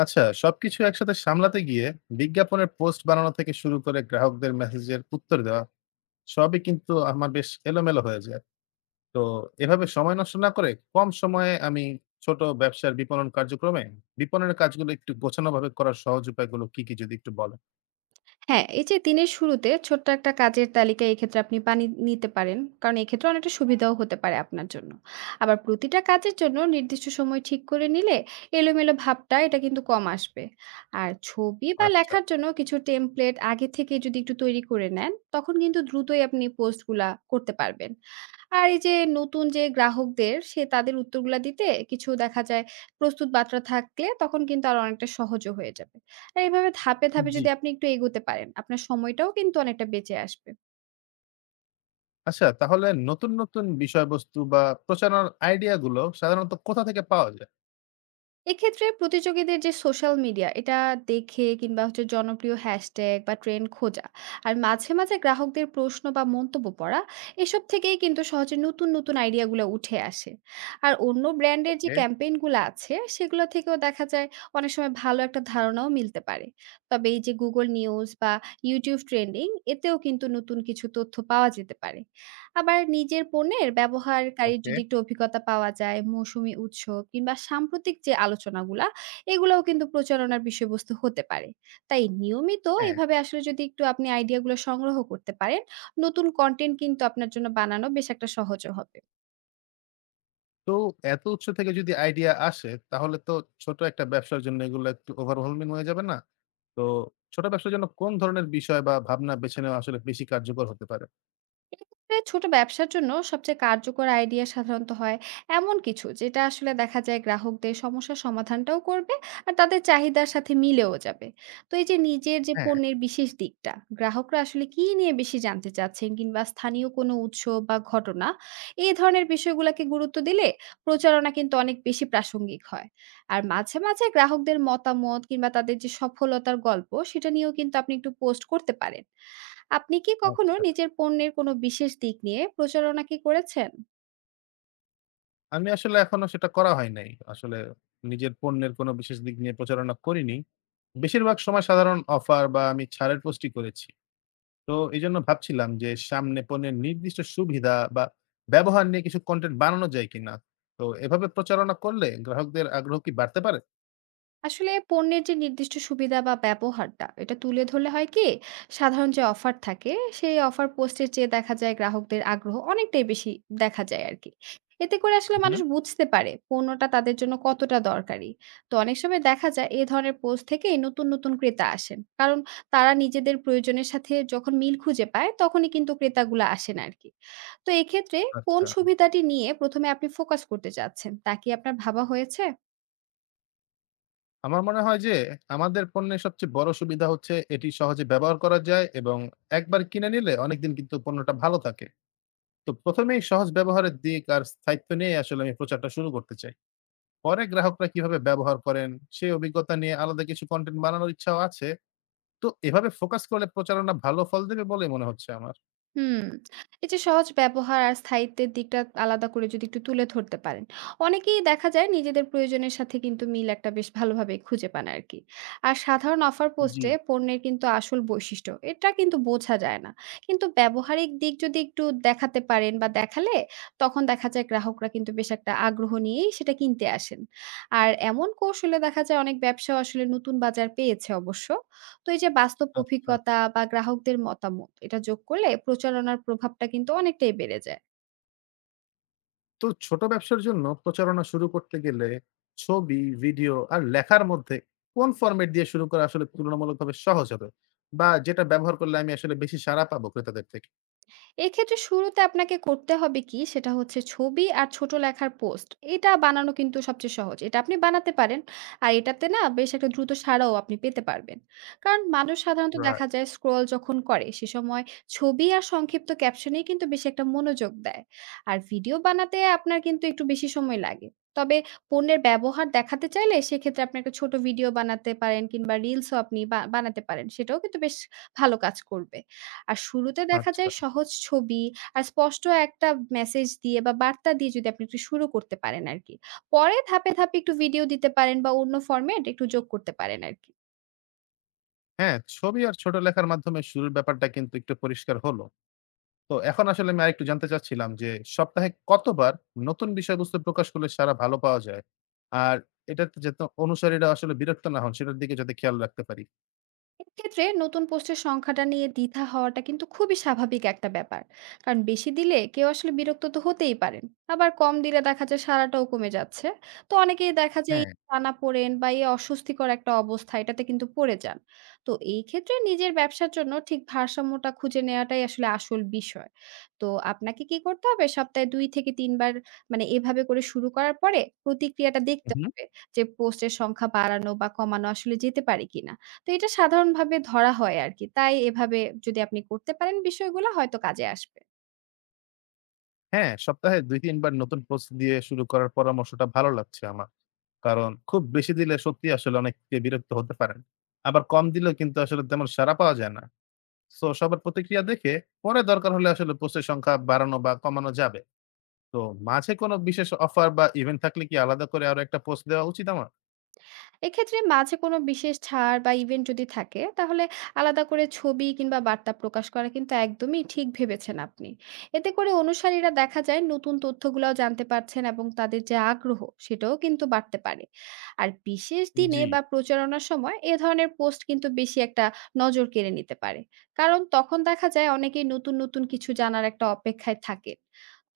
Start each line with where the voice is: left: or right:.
left: আচ্ছা, সবকিছু একসাথে সামলাতে গিয়ে বিজ্ঞাপনের পোস্ট বানানো থেকে শুরু করে গ্রাহকদের মেসেজের উত্তর দেওয়া সবই কিন্তু আমার বেশ এলোমেলো হয়ে যায়। তো এভাবে সময় নষ্ট না করে কম সময়ে আমি ছোট ব্যবসার বিপণন কার্যক্রমে বিপণনের কাজগুলো একটু গোছানো ভাবে করার সহজ উপায়গুলো কি কি যদি একটু বলেন।
right: হ্যাঁ, এই যে দিনের শুরুতে ছোট্ট একটা কাজের তালিকায় এক্ষেত্রে আপনি পানি নিতে পারেন। কারণ এক্ষেত্রে অনেকটা সুবিধাও হতে পারে আপনার জন্য। আবার প্রতিটা কাজের জন্য নির্দিষ্ট সময় ঠিক করে নিলে এলোমেলো ভাবটা এটা কিন্তু কম আসবে। আর ছবি বা
left: আচ্ছা।
right: লেখার জন্য কিছু টেমপ্লেট আগে থেকে যদি একটু তৈরি করে নেন, তখন কিন্তু দ্রুতই আপনি পোস্টগুলা করতে পারবেন। আর এই যে নতুন যে গ্রাহকদের সে তাদের উত্তরগুলা দিতে কিছু দেখা যায় প্রস্তুত বার্তা থাকলে তখন কিন্তু আরো অনেকটা সহজও হয়ে যাবে। আর এভাবে ধাপে, ধাপে
left: জি।
right: যদি আপনি একটু এগোতে পারেন, আপনার সময়টাও কিন্তু অনেকটা বেঁচে আসবে।
left: আচ্ছা, তাহলে নতুন নতুন বিষয়বস্তু বা প্রচারণার আইডিয়া গুলো সাধারণত কোথা থেকে পাওয়া যায়?
right: এক্ষেত্রে প্রতিযোগীদের যে সোশ্যাল মিডিয়া, এটা দেখে কিংবা হচ্ছে জনপ্রিয় হ্যাশট্যাগ বা ট্রেন্ড খোঁজা, আর মাঝে, মাঝে গ্রাহকদের প্রশ্ন বা মন্তব্য পড়া, এসব থেকেই কিন্তু সহজে নতুন, নতুন আইডিয়াগুলো উঠে আসে। আর অন্য ব্র্যান্ডের যে
left: ওকে।
right: ক্যাম্পেইনগুলো আছে, সেগুলো থেকেও দেখা যায় অনেক সময় ভালো একটা ধারণাও মিলতে পারে। তবে এই যে Google নিউজ বা YouTube ট্রেন্ডিং, এতেও কিন্তু নতুন কিছু তথ্য পাওয়া যেতে পারে। আবার নিজের পণ্যের ব্যবহারকারীর
left: ওকে।
right: যদি একটু অভিজ্ঞতা পাওয়া যায়, মৌসুমি উৎস কিংবা সাম্প্রতিক যে আলোচনাগুলা, এগুলাও কিন্তু প্রচারণার বিষয়বস্তু হতে পারে। তাই নিয়মিত
left: হ্যাঁ।
right: এভাবে আসলে যদি একটু আপনি আইডিয়াগুলো সংগ্রহ করতে পারেন, নতুন কনটেন্ট কিন্তু আপনার জন্য বানানো বেশ একটা সহজও হবে।
left: তো এত উৎস থেকে যদি আইডিয়া আসে, তাহলে তো ছোট একটা ব্যবসার জন্য এগুলো একটু overwhelming হয়ে যাবে না? তো ছোট ব্যবসার জন্য কোন ধরনের বিষয় বা ভাবনা বেছে নেওয়া আসলে বেশি কার্যকর হতে পারে?
right: এক্ষেত্রে ছোট ব্যবসার জন্য সবচেয়ে কার্যকর আইডিয়া সাধারণত হয় এমন কিছু, যেটা আসলে দেখা যায় গ্রাহকদের সমস্যার সমাধানটাও করবে আর তাদের চাহিদার সাথে মিলেও যাবে। তো এই যে নিজের যে
left: হ্যাঁ।
right: পণ্যের বিশেষ দিকটা, গ্রাহকরা আসলে কি নিয়ে বেশি জানতে চাচ্ছেন কিংবা স্থানীয় কোনো উৎস বা ঘটনা, এই ধরনের বিষয়গুলোকে গুরুত্ব দিলে প্রচারণা কিন্তু অনেক বেশি প্রাসঙ্গিক হয়। আর মাঝে মাঝে গ্রাহকদের মতামত কিংবা তাদের যে সফলতার গল্প, সেটা নিয়েও কিন্তু আপনি একটু পোস্ট করতে পারেন। আপনি কি কখনো
left: আচ্ছা।
right: নিজের পণ্যের কোনো বিশেষ দিক নিয়ে প্রচারণা কি করেছেন?
left: আমি আসলে এখনো সেটা করা হয় নাই। আসলে নিজের পণ্যের কোনো বিশেষ দিক নিয়ে প্রচারণা করিনি। বেশিরভাগ সময় সাধারণ অফার বা আমি ছাড়ের পোস্টই করেছি। তো এজন্য ভাবছিলাম যে সামনে পণ্যের নির্দিষ্ট সুবিধা বা ব্যবহার নিয়ে কিছু কনটেন্ট বানানো যায় কিনা? তো এভাবে প্রচারণা করলে গ্রাহকদের আগ্রহ কি বাড়তে পারে?
right: আসলে পণ্যের যে নির্দিষ্ট সুবিধা বা ব্যবহারটা, এটা তুলে ধরলে হয় কি, সাধারণ যে অফার থাকে সেই অফার পোস্টের চেয়ে দেখা যায় গ্রাহকদের আগ্রহ অনেকটাই বেশি দেখা যায় আর কি। এতে করে আসলে
left: হুম।
right: মানুষ বুঝতে পারে পণ্যটা তাদের জন্য কতটা দরকারি। তো অনেক সময় দেখা যায় এই ধরনের পোস্ট থেকে নতুন নতুন ক্রেতা আসেন, কারণ তারা নিজেদের প্রয়োজনের সাথে যখন মিল খুঁজে পায় তখনই কিন্তু ক্রেতাগুলো আসেন আর কি। তো এক্ষেত্রে কোন
left: আচ্ছা।
right: সুবিধাটি নিয়ে প্রথমে আপনি ফোকাস করতে চাচ্ছেন, তা কি আপনার ভাবা হয়েছে?
left: আমার মনে হয় যে আমাদের পণ্যের সবচেয়ে বড় সুবিধা হচ্ছে এটি সহজে ব্যবহার করা যায়, এবং একবার কিনে নিলে অনেকদিন কিন্তু পণ্যটা ভালো থাকে। তো ১ম এই সহজ ব্যবহারের দিক আর স্থায়িত্ব নিয়ে আসলে আমি প্রচারটা শুরু করতে চাই। পরে গ্রাহকরা কিভাবে ব্যবহার করেন সেই অভিজ্ঞতা নিয়ে আলাদা কিছু কনটেন্ট বানানোর ইচ্ছাও আছে। তো এভাবে ফোকাস করলে প্রচারণা ভালো ফল দেবে বলে মনে হচ্ছে আমার।
right: হুম, এই যে সহজ ব্যবহার আর স্থায়িত্বের দিকটা আলাদা করে যদি একটু তুলে ধরতে পারেন, অনেকেই দেখা যায় নিজেদের প্রয়োজনের সাথে কিন্তু মিল একটা বেশ ভালোভাবে খুঁজে পান আরকি। আর সাধারণ অফার
left: জি।
right: পোস্টে পণ্যের কিন্তু আসল বৈশিষ্ট্য এটা কিন্তু বোঝা যায় না। কিন্তু ব্যবহারিক দিক যদি একটু দেখাতে পারেন বা দেখালে, তখন দেখা যায় গ্রাহকরা কিন্তু বেশ একটা আগ্রহ নিয়েই সেটা কিনতে আসেন। আর এমন কৌশলে দেখা যায় অনেক ব্যবসাও আসলে নতুন বাজার পেয়েছে অবশ্য। তো এই যে বাস্তব
left: আচ্ছা।
right: অভিজ্ঞতা বা গ্রাহকদের মতামত, এটা যোগ করলে প্রচারণার প্রভাবটা কিন্তু অনেকটাই বেড়ে যায়।
left: তো ছোট ব্যবসার জন্য প্রচারণা শুরু করতে গেলে ছবি, ভিডিও আর লেখার মধ্যে কোন ফরম্যাট দিয়ে শুরু করা আসলে তুলনামূলকভাবে সহজ হবে? বা যেটা ব্যবহার করলে আমি আসলে বেশি সাড়া পাবো ক্রেতাদের থেকে?
right: এক্ষেত্রে শুরুতে আপনাকে করতে হবে কি, সেটা হচ্ছে ছবি আর ছোট লেখার পোস্ট। এটা বানানো কিন্তু সবচেয়ে সহজ, এটা আপনি বানাতে পারেন। আর এটাতে না বেশ একটা দ্রুত সাড়াও আপনি পেতে পারবেন, কারণ মানুষ সাধারণত
left: রাইট।
right: দেখা যায় স্ক্রল যখন করে সে সময় ছবি আর সংক্ষিপ্ত ক্যাপশনেই কিন্তু বেশি একটা মনোযোগ দেয়। আর ভিডিও বানাতে আপনার কিন্তু একটু বেশি সময় লাগে। তবে পণ্যের ব্যবহার দেখাতে চাইলে সেক্ষেত্রে আপনি একটা ছোট ভিডিও বানাতে পারেন কিংবা রিলসও আপনি বানাতে পারেন, সেটাও কিন্তু বেশ ভালো কাজ করবে। আর শুরুতে দেখা
left: আচ্ছা।
right: যায় সহজ ছবি আর স্পষ্ট একটা মেসেজ দিয়ে বা বার্তা দিয়ে যদি আপনি একটু শুরু করতে পারেন আরকি। পরে ধাপে, ধাপে একটু ভিডিও দিতে পারেন বা অন্য ফরমেট একটু যোগ করতে পারেন আরকি।
left: হ্যাঁ, ছবি আর ছোট লেখার মাধ্যমে শুরুর ব্যাপারটা কিন্তু একটু পরিষ্কার হলো। তো এখন আসলে আমি আরেকটু জানতে চাচ্ছিলাম যে সপ্তাহে কতবার নতুন বিষয়বস্তু প্রকাশ করলে সাড়া ভালো পাওয়া যায়? আর এটাতে যাতে অনুসারীরা আসলে বিরক্ত না হন সেটার দিকে যাতে খেয়াল রাখতে পারি।
right: এক্ষেত্রে নতুন পোস্টের সংখ্যাটা নিয়ে দ্বিধা হওয়াটা কিন্তু খুবই স্বাভাবিক একটা ব্যাপার। কারণ বেশি দিলে কেউ আসলে বিরক্ত তো হতেই পারেন, আবার কম দিলে দেখা যায় সারাটাও কমে যাচ্ছে। তো অনেকেই দেখা যায় এই
left: হ্যাঁ।
right: টানা পড়েন বা এই অস্বস্তিকর একটা অবস্থা এটাতে কিন্তু পড়ে যান। তো এই ক্ষেত্রে নিজের ব্যবসার জন্য ঠিক ভারসাম্যটা খুঁজে নেওয়াটাই আসলে আসল বিষয়। তো আপনাকে কি করতে হবে, সপ্তাহে দুই থেকে তিনবার, মানে এভাবে করে শুরু করার পরে প্রতিক্রিয়াটা
left: হু,
right: দেখতে
left: হু।
right: হবে যে পোস্টের সংখ্যা বাড়ানো বা কমানো আসলে যেতে পারে কিনা। তো এটা সাধারণভাবে ধরা হয় আরকি। তাই এভাবে যদি আপনি করতে পারেন বিষয়গুলা হয়তো কাজে আসবে।
left: হ্যাঁ, সপ্তাহে ২-৩ বার নতুন পোস্ট দিয়ে শুরু করার পরামর্শটা ভালো লাগছে আমার। কারণ খুব বেশি দিলে সত্যিই আসলে অনেকে বিরক্ত হতে পারেন। আবার কম দিলেও কিন্তু আসলে তেমন সাড়া পাওয়া যায় না। সো সবার প্রতিক্রিয়া দেখে পরে দরকার হলে আসলে পোস্টের সংখ্যা বাড়ানো বা কমানো যাবে। তো মাঝে কোনো বিশেষ অফার বা ইভেন্ট থাকলে কি আলাদা করে আরো একটা পোস্ট দেওয়া উচিত আমার?
right: এক্ষেত্রে মাঝে কোনো বিশেষ ছাড় বা ইভেন্ট যদি থাকে, তাহলে আলাদা করে ছবি কিংবা বার্তা প্রকাশ করা কিন্তু একদমই ঠিক ভেবেছেন আপনি। এতে করে অনুসারীরা দেখা যায় নতুন তথ্যগুলাও জানতে পারছেন এবং তাদের যে আগ্রহ সেটাও কিন্তু বাড়তে পারে। আর বিশেষ দিনে
left: জি।
right: বা প্রচারণার সময় এ ধরনের পোস্ট কিন্তু বেশি একটা নজর কেড়ে নিতে পারে, কারণ তখন দেখা যায় অনেকেই নতুন নতুন কিছু জানার একটা অপেক্ষায় থাকে।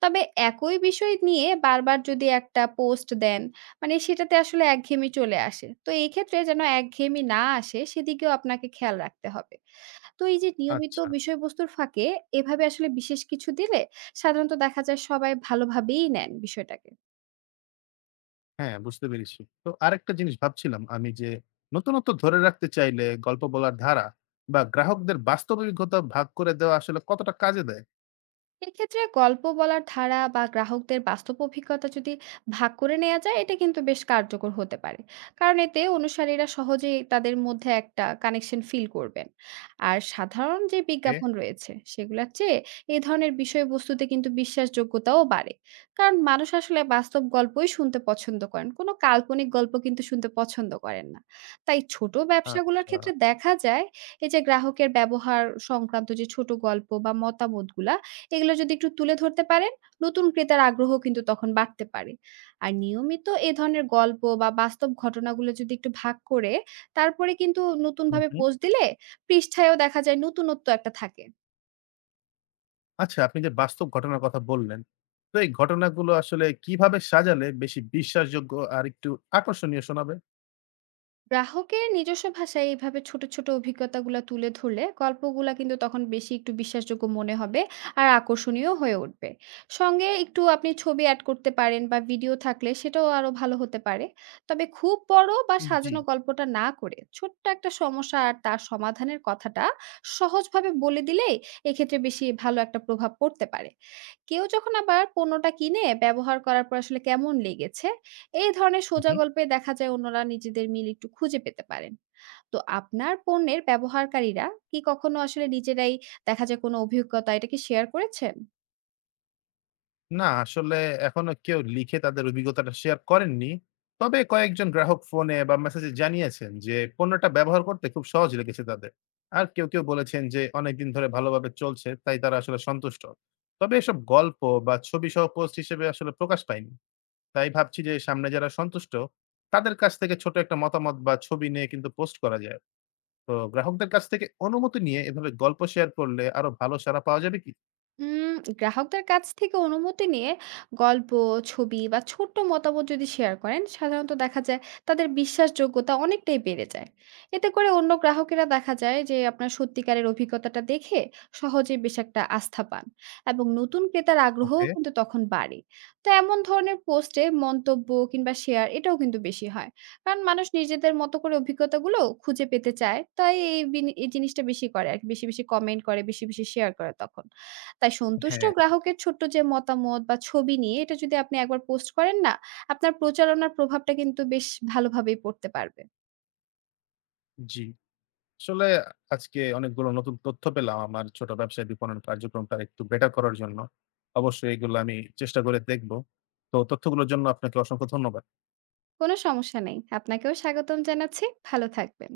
right: তবে একই বিষয় নিয়ে বারবার যদি একটা পোস্ট দেন, মানে সেটাতে আসলে একঘেয়েমি চলে আসে। তো এই ক্ষেত্রে যেন একঘেয়েমি না আসে সেদিকেও আপনাকে খেয়াল রাখতে হবে। তো এই যে নিয়মিত
left: আচ্ছা।
right: বিষয়বস্তুর ফাঁকে এভাবে আসলে বিশেষ কিছু দিলে সাধারণত দেখা যায় সবাই ভালোভাবেই নেন বিষয়টাকে।
left: হ্যাঁ, বুঝতে পেরেছি। তো আরেকটা জিনিস ভাবছিলাম আমি, যে নতুনত্ব ধরে রাখতে চাইলে গল্প বলার ধারা বা গ্রাহকদের বাস্তব অভিজ্ঞতা ভাগ করে দেওয়া আসলে কতটা কাজে দেয়?
right: এক্ষেত্রে গল্প বলার ধারা বা গ্রাহকদের বাস্তব অভিজ্ঞতা যদি ভাগ করে নেওয়া যায়, এটা কিন্তু বেশ কার্যকর হতে পারে। কারণ এতে অনুসারীরা সহজেই তাদের মধ্যে একটা কানেকশন ফিল করবেন। আর সাধারণ যে
left: এ।
right: বিজ্ঞাপন রয়েছে সেগুলোর চেয়ে এই ধরনের বিষয়বস্তুতে কিন্তু বিশ্বাসযোগ্যতাও বাড়ে। কারণ মানুষ আসলে বাস্তব গল্পই শুনতে পছন্দ করেন, কোনো কাল্পনিক গল্প কিন্তু শুনতে পছন্দ করেন না। তাই ছোট ব্যবসাগুলোর
left: আচ্ছা।
right: ক্ষেত্রে দেখা যায় এই যে গ্রাহকের ব্যবহার সংক্রান্ত যে ছোট গল্প বা মতামতগুলা, এগুলো যদি একটু তুলে ধরতে পারেন, নতুন ক্রেতার আগ্রহ কিন্তু তখন বাড়তে পারে। আর নিয়মিত এ ধরনের গল্প বা বাস্তব ঘটনাগুলো যদি একটু ভাগ করে, তারপরে কিন্তু
left: হুম,
right: নতুনভাবে
left: হুম।
right: পোস্ট দিলে পৃষ্ঠায়ও দেখা যায় নতুনত্ব একটা থাকে।
left: আচ্ছা, আপনি যে বাস্তব ঘটনার কথা বললেন, তো এই ঘটনাগুলো আসলে কিভাবে সাজালে বেশি বিশ্বাসযোগ্য আর একটু আকর্ষণীয় শোনাবে?
right: গ্রাহকের নিজস্ব ভাষায় এইভাবে ছোট ছোট অভিজ্ঞতাগুলো তুলে ধরলে গল্পগুলা কিন্তু তখন বেশি একটু বিশ্বাসযোগ্য মনে হবে আর আকর্ষণীয় হয়ে উঠবে। সঙ্গে একটু আপনি ছবি অ্যাড করতে পারেন বা ভিডিও থাকলে সেটাও আরো ভালো হতে পারে। তবে খুব বড় বা
left: জি।
right: সাজানো গল্পটা না করে ছোট্ট একটা সমস্যা আর তার সমাধানের কথাটা সহজভাবে বলে দিলেই এক্ষেত্রে বেশি ভালো একটা প্রভাব পড়তে পারে। কেউ যখন আবার পণ্যটা কিনে ব্যবহার করার পর আসলে কেমন লেগেছে, এই ধরনের সোজা
left: হুম।
right: গল্পে দেখা যায় অন্যরা নিজেদের মিল একটু খুঁজে পেতে পারেন। তো আপনার পণ্যের ব্যবহারকারীরা কি কখনো আসলে নিজেরাই দেখা যায় কোনো অভিজ্ঞতা এটাকে শেয়ার করেছেন?
left: না, আসলে এখনো কেউ লিখে তাদের অভিজ্ঞতাটা শেয়ার করেননি। তবে কয়েকজন গ্রাহক ফোনে বা মেসেজে জানিয়েছেন যে, পণ্যটা ব্যবহার করতে খুব সহজ লেগেছে তাদের। আর কেউ, কেউ বলেছেন যে, অনেকদিন ধরে ভালোভাবে চলছে, তাই তারা আসলে সন্তুষ্ট। তবে এসব গল্প বা ছবিসহ পোস্ট হিসেবে আসলে প্রকাশ পায়নি। তাই ভাবছি যে, সামনে যারা সন্তুষ্ট, তাদের কাছ থেকে ছোট একটা মতামত বা ছবি নিয়ে কিন্তু পোস্ট করা যায়। তো গ্রাহকদের কাছ থেকে অনুমতি নিয়ে এভাবে গল্প শেয়ার করলে আরো ভালো সাড়া পাওয়া যাবে কি?
right: উম গ্রাহকদের কাছ থেকে অনুমতি নিয়ে গল্প, ছবি বা ছোট্ট মতামত যদি শেয়ার করেন, সাধারণত দেখা যায় তাদের বিশ্বাসযোগ্যতা অনেকটাই বেড়ে যায়। এতে করে অন্য গ্রাহকেরা দেখা যায় যে আপনার সত্যিকারের অভিজ্ঞতাটা দেখে সহজে বেশ একটা আস্থা পান এবং নতুন ক্রেতার আগ্রহও
left: ওকে।
right: কিন্তু তখন বাড়ে। তো এমন ধরনের পোস্টে মন্তব্য কিংবা শেয়ার এটাও কিন্তু বেশি হয়। কারণ মানুষ নিজেদের মতো করে অভিজ্ঞতাগুলো খুঁজে পেতে চায়। তাই এই জিনিসটা বেশি করে আরকি। বেশি, বেশি কমেন্ট করে, বেশি, বেশি শেয়ার করে তখন। তাই সন্তুষ্ট
left: হ্যাঁ।
right: গ্রাহকের ছোট্ট যে মতামত বা ছবি নিয়ে এটা যদি আপনি একবার পোস্ট করেন না, আপনার প্রচারণার প্রভাবটা কিন্তু বেশ ভালোভাবেই পড়তে পারবে।
left: জি। আসলে আজকে অনেকগুলো নতুন তথ্য পেলাম আমার ছোট ব্যবসায় বিপণন কার্যক্রমটা একটু বেটার করার জন্য। অবশ্যই এগুলো আমি চেষ্টা করে দেখব। তো তথ্যগুলোর জন্য আপনাকে অসংখ্য ধন্যবাদ।
right: কোনো সমস্যা নেই। আপনাকেও স্বাগতম জানাচ্ছি। ভালো থাকবেন।